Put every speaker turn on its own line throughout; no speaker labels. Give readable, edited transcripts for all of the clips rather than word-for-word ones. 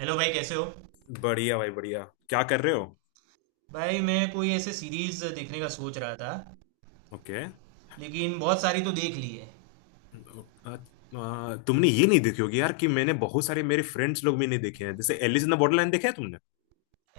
Hello भाई, कैसे हो?
बढ़िया भाई, बढ़िया। क्या कर रहे हो?
भाई, मैं कोई ऐसे सीरीज देखने का सोच रहा था।
ओके।
लेकिन बहुत सारी तो देख ली है।
तुमने ये नहीं देखी होगी यार कि मैंने बहुत सारे मेरे फ्रेंड्स लोग भी नहीं देखे हैं, जैसे एलिस इन द बॉर्डरलैंड। देखा है तुमने?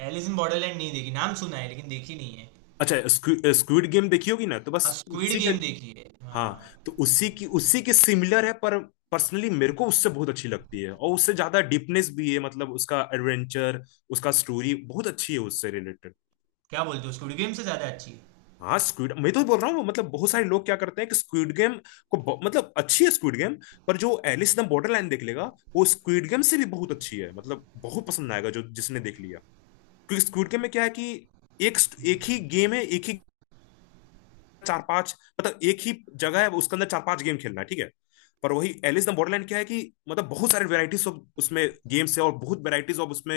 एलिस इन बॉर्डरलैंड नहीं देखी, नाम सुना है लेकिन देखी नहीं है।
अच्छा, स्क्विड स्क्विड गेम देखी होगी ना, तो बस
हाँ, स्क्विड
उसी का।
गेम देखी है, हाँ।
हाँ। तो उसी के सिमिलर है, पर पर्सनली मेरे को उससे बहुत अच्छी लगती है, और उससे ज्यादा डीपनेस भी है, मतलब उसका एडवेंचर, उसका स्टोरी बहुत अच्छी है उससे रिलेटेड।
क्या बोलते हो? स्क्विड गेम से ज़्यादा अच्छी है?
हाँ, स्क्विड मैं तो बोल रहा हूँ, मतलब बहुत सारे लोग क्या करते हैं कि स्क्विड गेम को मतलब अच्छी है स्क्विड गेम, पर जो एलिस इन द बॉर्डरलाइन देख लेगा, वो स्क्विड गेम से भी बहुत अच्छी है, मतलब बहुत पसंद आएगा जो जिसने देख लिया। क्योंकि स्क्विड गेम में क्या है कि एक एक ही गेम है, एक ही, चार पांच, मतलब एक ही जगह है, उसके अंदर चार पांच गेम खेलना है, ठीक है। पर वही एलिस द बॉर्डरलैंड क्या है कि मतलब बहुत सारे वेराइटीज ऑफ उसमें गेम्स है, और बहुत वेराइटीज ऑफ उसमें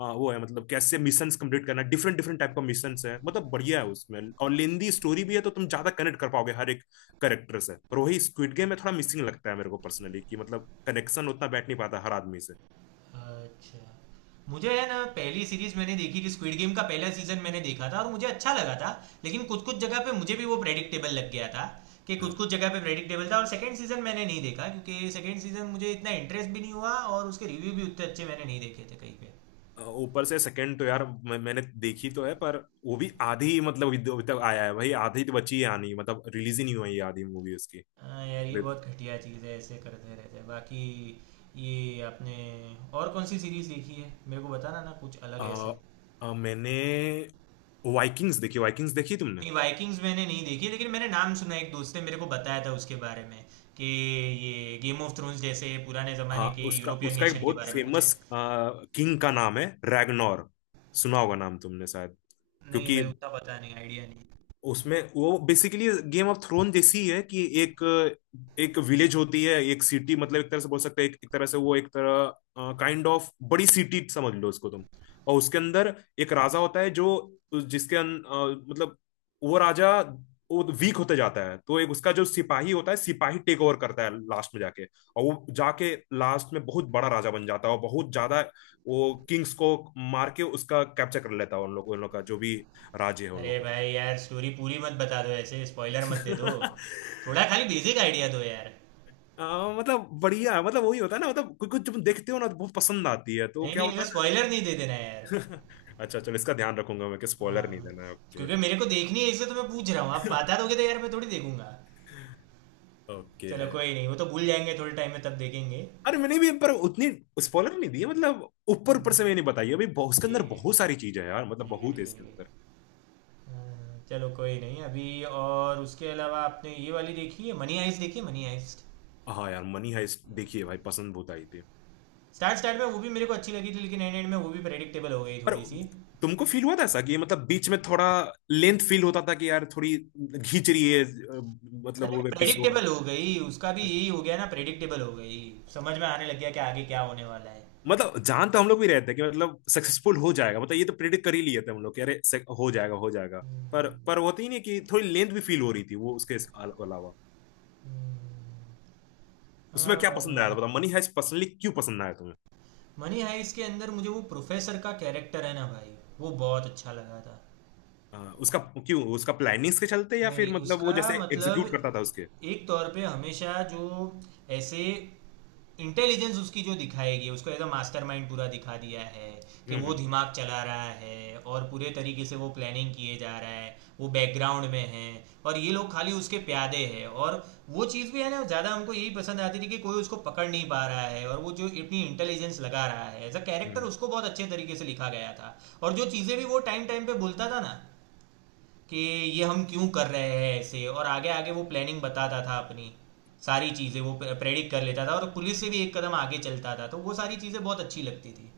वो है, मतलब कैसे मिशंस कंप्लीट करना, डिफरेंट डिफरेंट टाइप का मिशंस है, मतलब बढ़िया है उसमें, और लेंदी स्टोरी भी है, तो तुम ज्यादा कनेक्ट कर पाओगे हर एक करेक्टर से। पर वही स्क्विड गेम में थोड़ा मिसिंग लगता है मेरे को पर्सनली, कि मतलब कनेक्शन उतना बैठ नहीं पाता हर आदमी से।
अच्छा, मुझे है ना, पहली सीरीज मैंने देखी थी स्क्विड गेम का, पहला सीजन मैंने देखा था और मुझे अच्छा लगा था। लेकिन कुछ कुछ जगह पे मुझे भी वो प्रेडिक्टेबल लग गया था। कि कुछ
हाँ।
कुछ जगह पे प्रेडिक्टेबल था, और सेकंड सीजन मैंने नहीं देखा क्योंकि सेकंड सीजन मुझे इतना इंटरेस्ट भी नहीं हुआ, और उसके रिव्यू भी उतने अच्छे मैंने नहीं देखे थे कहीं पे।
ऊपर से सेकंड तो यार, मैंने देखी तो है, पर वो भी आधी, मतलब अभी अभी तक आया है भाई, आधी तो बची है आनी, मतलब रिलीज ही नहीं हुई है आधी मूवी उसकी।
हाँ यार, ये
देख,
बहुत घटिया चीज़ है, ऐसे करते रहते हैं। बाकी ये आपने और कौन-सी सीरीज़ देखी है? मेरे को बताना ना कुछ अलग
आ,
ऐसे।
आ, मैंने वाइकिंग्स देखी। वाइकिंग्स देखी तुमने?
नहीं, वाइकिंग्स मैंने नहीं देखी, लेकिन मैंने नाम सुना है, एक दोस्त ने मेरे को बताया था उसके बारे में कि ये गेम ऑफ थ्रोन्स जैसे पुराने ज़माने
हाँ,
के
उसका
यूरोपियन
उसका एक
नेशन के
बहुत
बारे में कुछ है।
फेमस किंग का नाम है, रैगनोर। सुना होगा नाम तुमने शायद,
नहीं
क्योंकि
भाई, उतना पता नहीं, आइडिया नहीं।
उसमें वो बेसिकली गेम ऑफ थ्रोन जैसी ही है, कि एक, एक विलेज होती है, एक सिटी, मतलब एक तरह से बोल सकते हैं, एक तरह से वो एक तरह काइंड ऑफ बड़ी सिटी समझ लो उसको तुम। और उसके अंदर एक राजा होता है, जो, मतलब वो राजा, वो वीक होते जाता है, तो एक उसका जो सिपाही होता है, सिपाही टेक ओवर करता है लास्ट में जाके, और वो जाके लास्ट में बहुत बड़ा राजा बन जाता है, और बहुत ज्यादा वो किंग्स को मार के उसका कैप्चर कर लेता है, उन लोग का जो भी राज्य है उन
अरे
लोग का।
भाई यार, स्टोरी पूरी मत बता दो ऐसे, स्पॉइलर मत दे दो। थोड़ा खाली बेसिक आइडिया दो यार।
मतलब बढ़िया, मतलब वही होता है ना, मतलब कुछ कुछ तुम देखते हो ना तो बहुत पसंद आती है, तो
नहीं,
क्या
नहीं,
होता
ऐसे
है।
स्पॉइलर नहीं दे देना
ना।
यार।
अच्छा चलो, इसका ध्यान रखूंगा मैं कि स्पॉइलर नहीं
हाँ,
देना है। ओके।
क्योंकि मेरे को देखनी है इसलिए तो मैं पूछ रहा हूँ। आप बता दोगे तो यार मैं थोड़ी देखूंगा।
ओके।
चलो कोई नहीं, वो तो भूल जाएंगे थोड़े टाइम में, तब देखेंगे।
अरे मैंने भी पर उतनी स्पॉइलर नहीं दी है, मतलब ऊपर ऊपर
हम्म,
से मैंने बताई है, अभी उसके अंदर
ठीक है।
बहुत सारी चीजें हैं यार, मतलब
ठीक है,
बहुत है
ठीक है,
इसके
ठीक
अंदर।
है। हाँ, चलो कोई नहीं अभी। और उसके अलावा आपने ये वाली देखी है, मनी हाइस्ट? देखी है मनी हाइस्ट?
हाँ यार, मनी हाइस्ट, देखिए भाई, पसंद बहुत आई थी।
स्टार्ट स्टार्ट में वो भी मेरे को अच्छी लगी थी, लेकिन एंड एंड में वो भी प्रेडिक्टेबल हो गई
पर
थोड़ी सी।
तुमको फील हुआ था ऐसा कि मतलब बीच में थोड़ा लेंथ फील होता था, कि यार थोड़ी खींच रही है, मतलब
अरे
वो एपिसोड।
प्रेडिक्टेबल हो गई, उसका भी यही हो गया ना, प्रेडिक्टेबल हो गई। समझ में आने लग गया कि आगे क्या होने वाला है।
मतलब जान तो हम लोग भी रहते हैं कि मतलब सक्सेसफुल हो जाएगा, मतलब ये तो प्रिडिक्ट कर ही लिए थे हम लोग कि अरे हो जाएगा, हो जाएगा। पर वो होती ही नहीं, कि थोड़ी लेंथ भी फील हो रही थी वो उसके अलावा।
हम्म।
उसमें
हाँ,
क्या
बाद
पसंद आया था
में
बताओ, मनी हाइस्ट पर्सनली क्यों पसंद आया तुम्हें?
मनी हाइस्ट के अंदर मुझे वो प्रोफेसर का कैरेक्टर है ना भाई, वो बहुत अच्छा लगा था।
अ, उसका, क्यों, उसका प्लानिंग्स के चलते, या फिर
नहीं,
मतलब वो
उसका
जैसे
मतलब
एग्जीक्यूट करता था उसके?
एक तौर पे हमेशा जो ऐसे इंटेलिजेंस उसकी जो दिखाएगी, उसको एज अ मास्टरमाइंड पूरा दिखा दिया है कि वो
हम्म।
दिमाग चला रहा है और पूरे तरीके से वो प्लानिंग किए जा रहा है, वो बैकग्राउंड में है और ये लोग खाली उसके प्यादे हैं। और वो चीज़ भी है ना, ज़्यादा हमको यही पसंद आती थी कि कोई उसको पकड़ नहीं पा रहा है, और वो जो इतनी इंटेलिजेंस लगा रहा है एज अ कैरेक्टर,
हम्म।
उसको बहुत अच्छे तरीके से लिखा गया था। और जो चीज़ें भी वो टाइम टाइम पे बोलता था ना कि ये हम क्यों कर रहे हैं ऐसे, और आगे आगे वो प्लानिंग बताता था अपनी, सारी चीज़ें वो प्रेडिक्ट कर लेता था और पुलिस से भी एक कदम आगे चलता था, तो वो सारी चीज़ें बहुत अच्छी लगती थी।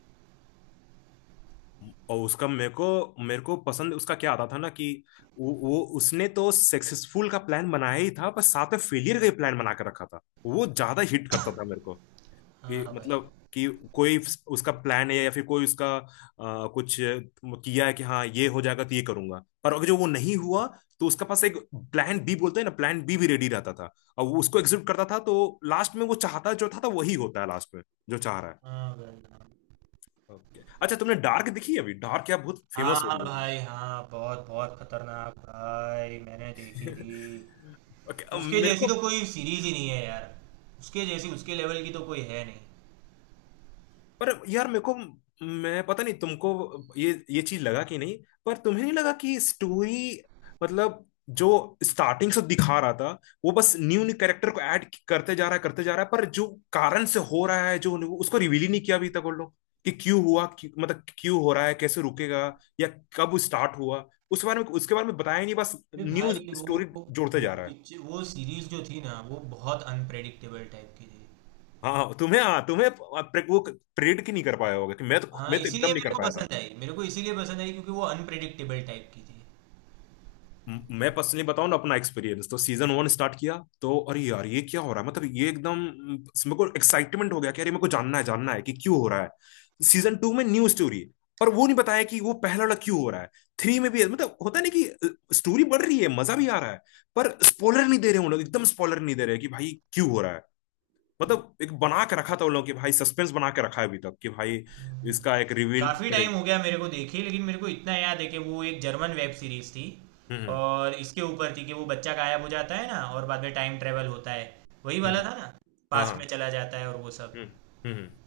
हम्म। और उसका मेरे को, पसंद उसका क्या आता था ना, कि वो उसने तो सक्सेसफुल का प्लान बनाया ही था, पर साथ में फेलियर का प्लान बना के रखा था, वो ज्यादा हिट करता था मेरे को, कि
हाँ भाई,
मतलब कि कोई उसका प्लान है, या फिर कोई उसका कुछ किया है, कि हाँ ये हो जाएगा तो ये करूंगा, पर अगर जो वो नहीं हुआ, तो उसका पास एक प्लान बी, बोलते हैं ना, प्लान बी भी रेडी रहता था, और वो उसको एग्जीक्यूट करता था, तो लास्ट में वो चाहता जो था वही होता है लास्ट में, जो चाह रहा है।
हाँ भाई,
ओके। अच्छा, तुमने डार्क देखी है? अभी डार्क क्या बहुत
हाँ,
फेमस हो
हाँ
रही
भाई, हाँ बहुत बहुत खतरनाक भाई, मैंने देखी
है।
थी।
Okay, अब
उसके
मेरे
जैसी
को,
तो कोई सीरीज ही नहीं है यार, उसके जैसी, उसके लेवल की तो कोई है नहीं।
पर यार मेरे को, मैं पता नहीं तुमको ये चीज लगा कि नहीं, पर तुम्हें नहीं लगा कि स्टोरी, मतलब जो स्टार्टिंग से दिखा रहा था, वो बस न्यू न्यू कैरेक्टर को ऐड करते जा रहा है, करते जा रहा है, पर जो कारण से हो रहा है, जो उसको रिवील ही नहीं किया अभी तक वो लोग, कि क्यों हुआ, क्यों, मतलब क्यों हो रहा है, कैसे रुकेगा, या कब स्टार्ट हुआ, उस बारे में उसके बारे में बताया ही नहीं, बस
ये
न्यू
भाई, वो
स्टोरी जोड़ते
वो
जा रहा है।
पिक्चर, वो सीरीज जो थी ना, वो बहुत अनप्रेडिक्टेबल टाइप की थी।
हाँ हाँ, तुम्हें, हाँ तुम्हें, वो प्रेडिक्ट ही नहीं कर पाया होगा कि
हाँ
मैं तो एकदम
इसीलिए
नहीं
मेरे
कर
को
पाया था।
पसंद आई, मेरे को इसीलिए पसंद आई क्योंकि वो अनप्रिडिक्टेबल टाइप की थी।
मैं पर्सनली बताऊं ना अपना एक्सपीरियंस, तो सीजन वन स्टार्ट किया, तो अरे यार ये क्या हो रहा है, मतलब ये एकदम मेरे को एक्साइटमेंट हो गया कि अरे मेरे को जानना है कि क्यों हो रहा है। सीजन टू में न्यू स्टोरी है, पर वो नहीं बताया कि वो पहला वाला क्यों हो रहा है। थ्री में भी मतलब होता नहीं, कि स्टोरी बढ़ रही है, मजा भी आ रहा है, पर स्पॉइलर नहीं दे रहे उन लोग, एकदम स्पॉइलर नहीं दे रहे कि भाई क्यों हो रहा है, मतलब एक बना के रखा था उन लोगों कि भाई सस्पेंस बना के रखा है अभी तक, कि भाई इसका एक रिवील
काफ़ी टाइम हो
करेगा।
गया मेरे को देखे, लेकिन मेरे को इतना याद है कि वो एक जर्मन वेब सीरीज थी।
हम्म। हम्म।
और इसके ऊपर थी कि वो बच्चा गायब हो जाता है ना, और बाद में टाइम ट्रेवल होता है। वही वाला
हम्म।
था ना,
हाँ
पास में
हाँ।
चला जाता है और वो सब।
हम्म। हम्म। हम्म।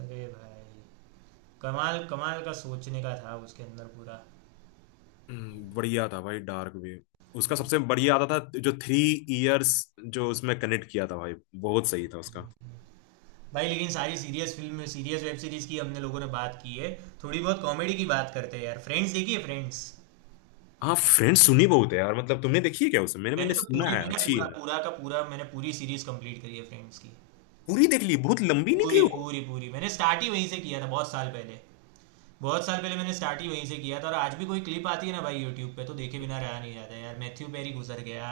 अरे भाई, कमाल कमाल का सोचने का था उसके अंदर पूरा।
बढ़िया था भाई डार्क वेव। उसका सबसे बढ़िया आता था जो थ्री इयर्स, जो उसमें कनेक्ट किया था भाई, बहुत सही था उसका।
भाई लेकिन सारी serious film, serious web series की हमने लोगों ने बात की है। थोड़ी बहुत कॉमेडी की बात करते हैं यार। फ्रेंड्स देखिए, फ्रेंड्स।
हाँ, फ्रेंड्स सुनी बहुत है यार, मतलब तुमने देखी है क्या उसे? मैंने
मैंने
मैंने
तो
सुना
पूरी
है
मैंने
अच्छी
पूरा
है,
पूरा का पूरा मैंने पूरी सीरीज कंप्लीट करी है फ्रेंड्स की।
पूरी देख ली? बहुत लंबी नहीं थी
पूरी
वो?
पूरी पूरी, मैंने स्टार्ट ही वहीं से किया था बहुत साल पहले। बहुत साल पहले मैंने स्टार्ट ही वहीं से किया था, और आज भी कोई क्लिप आती है ना भाई यूट्यूब पे तो देखे बिना रहा नहीं जाता यार। मैथ्यू पेरी गुजर गया।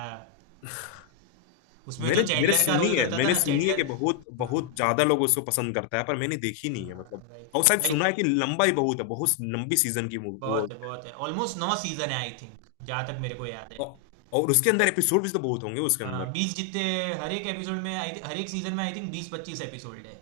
उसमें जो
मैंने मेरे
चैंडलर का
सुनी
रोल
है,
करता था ना,
कि
चैंडलर।
बहुत
हम्म,
बहुत ज्यादा लोग उसको पसंद करता है, पर मैंने देखी नहीं है
हाँ
मतलब।
भाई।
और शायद
भाई,
सुना है कि लंबा ही बहुत है, बहुत लंबी सीजन की वो,
बहुत है बहुत है, ऑलमोस्ट नौ सीजन है आई थिंक, जहाँ तक मेरे को याद है।
औ- और उसके अंदर एपिसोड भी तो बहुत होंगे उसके अंदर।
हाँ, 20 जितने, हर एक सीजन में आई थिंक 20-25 एपिसोड है।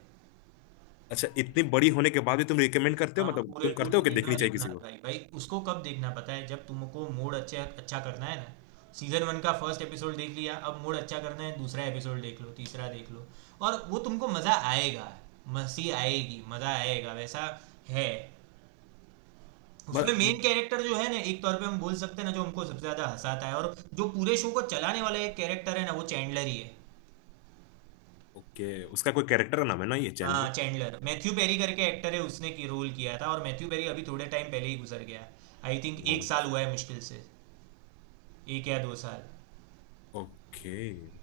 अच्छा, इतनी बड़ी होने के बाद भी तुम रिकमेंड करते हो,
हाँ,
मतलब
पूरे
तुम
पूरे
करते हो कि
देखना
देखनी चाहिए
देखना
किसी
है भाई भाई। उसको कब देखना पता है? जब तुमको मूड अच्छे अच्छा करना है ना, सीजन वन का फर्स्ट एपिसोड देख लिया, अब मूड अच्छा करना है, दूसरा एपिसोड देख लो, तीसरा देख लो। और वो तुमको मजा आएगा, मस्ती आएगी, मजा आएगा, वैसा है।
को?
उसमें मेन कैरेक्टर जो है ना, एक तौर पे हम बोल सकते हैं ना, जो हमको सबसे ज्यादा हंसाता है और जो पूरे शो को चलाने वाला एक कैरेक्टर है ना, वो चैंडलर ही है।
ओके। उसका कोई कैरेक्टर का नाम है ना, ये
हाँ
जनरल?
चैंडलर, मैथ्यू पेरी करके एक्टर है, उसने की रोल किया था और मैथ्यू पेरी अभी थोड़े टाइम पहले ही गुजर गया। आई थिंक 1 साल हुआ है मुश्किल से, 1 या 2 साल।
ओके।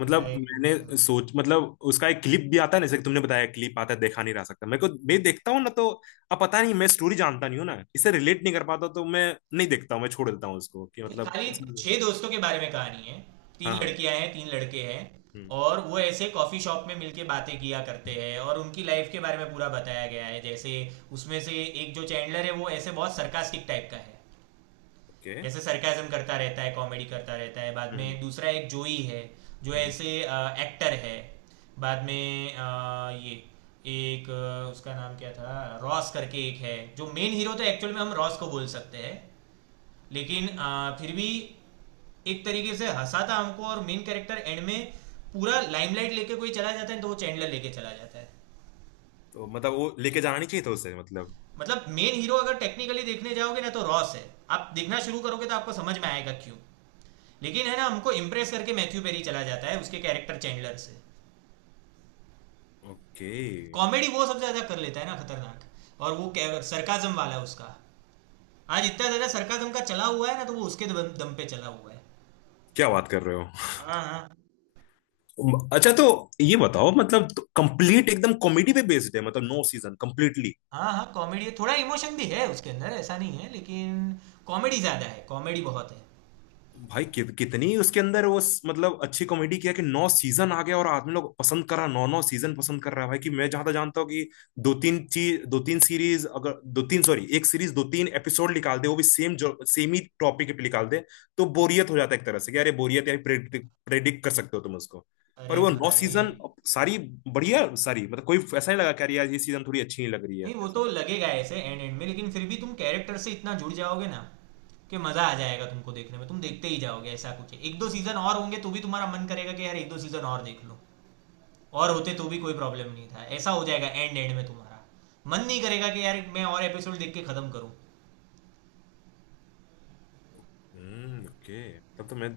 मतलब
भाई
मैंने
मतलब,
सोच, मतलब उसका एक क्लिप भी आता है ना, जैसे कि तुमने बताया, क्लिप आता है, देखा नहीं रह सकता मेरे को, मैं देखता हूँ ना तो अब पता नहीं, मैं स्टोरी जानता नहीं हूँ ना, इसे रिलेट नहीं कर पाता, तो मैं नहीं देखता हूँ, मैं छोड़ देता हूँ उसको कि
नहीं,
मतलब
खाली
पसंद है।
छह दोस्तों के बारे में कहानी है। तीन
हाँ हाँ।
लड़कियां हैं, तीन लड़के हैं।
हम्म।
और वो ऐसे कॉफी शॉप में मिलके बातें किया करते हैं, और उनकी लाइफ के बारे में पूरा बताया गया है, जैसे उसमें से एक जो चैंडलर है, वो ऐसे बहुत सरकास्टिक टाइप का है।
ओके।
ऐसे सरकाजम करता रहता है, कॉमेडी करता रहता है। बाद
हम्म।
में दूसरा एक जोई है, जो
हम्म। हम्म।
ऐसे एक्टर है। बाद में ये एक, उसका नाम क्या था, रॉस करके एक है जो मेन हीरो, तो एक्चुअल में हम रॉस को बोल सकते हैं। लेकिन फिर भी एक तरीके से हंसाता हमको, और मेन कैरेक्टर एंड में पूरा लाइमलाइट लेके कोई चला जाता है तो वो चैंडलर लेके चला जाता है।
तो मतलब वो लेके जाना नहीं चाहिए था उसे मतलब।
मतलब मेन हीरो अगर टेक्निकली देखने जाओगे ना तो रॉस है। आप देखना शुरू करोगे तो आपको समझ में आएगा क्यों। लेकिन है ना, हमको इम्प्रेस करके मैथ्यू पेरी चला जाता है, उसके कैरेक्टर चैंडलर से।
ओके।
कॉमेडी वो सबसे ज्यादा कर लेता है ना खतरनाक, और वो सरकाजम वाला है उसका। आज इतना ज्यादा सरकाजम का चला हुआ है ना, तो वो उसके दम दम पे चला हुआ है।
क्या बात कर रहे हो?
हाँ हाँ,
अच्छा तो ये बताओ मतलब, कंप्लीट एकदम कॉमेडी पे बेस्ड है, मतलब नो सीजन कंप्लीटली?
हाँ हाँ, कॉमेडी, थोड़ा इमोशन भी है उसके अंदर, ऐसा नहीं है लेकिन कॉमेडी ज्यादा है, कॉमेडी बहुत है।
भाई कि, कितनी उसके अंदर वो मतलब अच्छी कॉमेडी किया कि नौ सीजन आ गया, और आदमी लोग पसंद कर रहा, नौ नौ सीजन पसंद कर रहा है भाई, कि मैं जहां तक जानता हूँ कि दो तीन चीज, दो तीन सीरीज, अगर दो तीन सॉरी एक सीरीज दो तीन एपिसोड निकाल दे, वो भी सेम ही टॉपिक पे निकाल दे, तो बोरियत हो जाता है एक तरह से, कि अरे बोरियत यार, प्रेडिक्ट प्रेडिक्ट कर सकते हो तुम उसको। पर
अरे
वो नौ
भाई,
सीजन, सारी बढ़िया, सारी, मतलब कोई ऐसा नहीं लगा कि अरे यार ये सीजन थोड़ी अच्छी नहीं लग रही है,
नहीं, वो
ऐसा।
तो लगेगा ऐसे एंड एंड में, लेकिन फिर भी तुम कैरेक्टर से इतना जुड़ जाओगे ना कि मजा आ जाएगा तुमको देखने में, तुम देखते ही जाओगे, ऐसा कुछ है। एक दो सीजन और होंगे तो भी तुम्हारा मन करेगा कि यार एक दो सीजन और देख लो। और होते तो भी कोई प्रॉब्लम नहीं था, ऐसा हो जाएगा एंड एंड में तुम्हारा मन नहीं करेगा कि यार मैं और एपिसोड देख के खत्म करूं।
हम्म। ओके। तब तो मैं,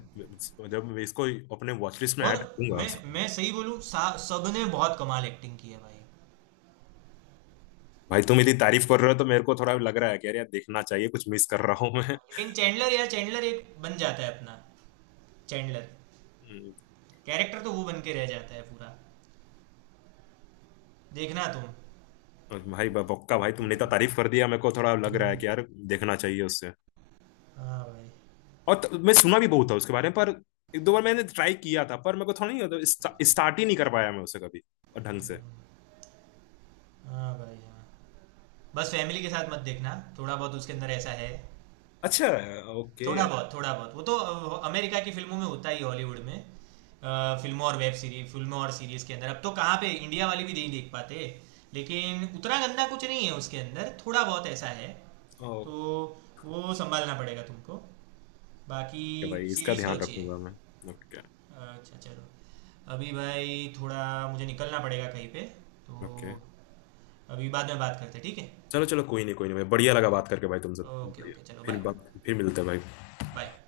जब मैं इसको अपने वॉच लिस्ट में
और
ऐड करूंगा।
मैं सही बोलूं, सब ने बहुत कमाल एक्टिंग की है भाई।
भाई तुम इतनी तारीफ कर रहे हो तो मेरे को थोड़ा लग रहा है कि अरे यार देखना चाहिए, कुछ मिस कर रहा हूँ मैं।
लेकिन चैंडलर, यार चैंडलर एक बन जाता है अपना। चैंडलर
हम्म,
कैरेक्टर तो वो बन के रह जाता है पूरा, देखना
और भाई बक्का भाई तुमने इतना
तुम।
तारीफ कर दिया, मेरे को थोड़ा लग रहा है कि यार देखना चाहिए उससे।
हाँ भाई,
और मैं सुना भी बहुत था उसके बारे में, पर एक दो बार मैंने ट्राई किया था, पर मेरे को थोड़ा नहीं होता, स्टार्ट ही नहीं कर पाया मैं उसे कभी और ढंग से।
हाँ भाई, हाँ, बस फैमिली के साथ मत देखना, थोड़ा बहुत उसके अंदर ऐसा है।
अच्छा। ओके।
थोड़ा बहुत वो तो अमेरिका की फिल्मों में होता ही, हॉलीवुड में, फिल्मों और सीरीज के अंदर, अब तो कहाँ पे, इंडिया वाली भी नहीं देख पाते। लेकिन उतना गंदा कुछ नहीं है उसके अंदर, थोड़ा बहुत ऐसा है। तो
ओके।
वो संभालना पड़ेगा तुमको। बाकी
भाई इसका
सीरीज तो
ध्यान
अच्छी है।
रखूंगा मैं। ओके।
अच्छा चलो, अभी भाई थोड़ा मुझे निकलना पड़ेगा कहीं पे
ओके।
तो। अभी बाद में बात करते हैं, ठीक है?
चलो चलो, कोई नहीं, कोई नहीं भाई, बढ़िया लगा
ओके,
बात करके भाई तुमसे,
ओके,
बढ़िया।
ओके, चलो
फिर
बाय।
बात, फिर मिलते हैं भाई।
बाय।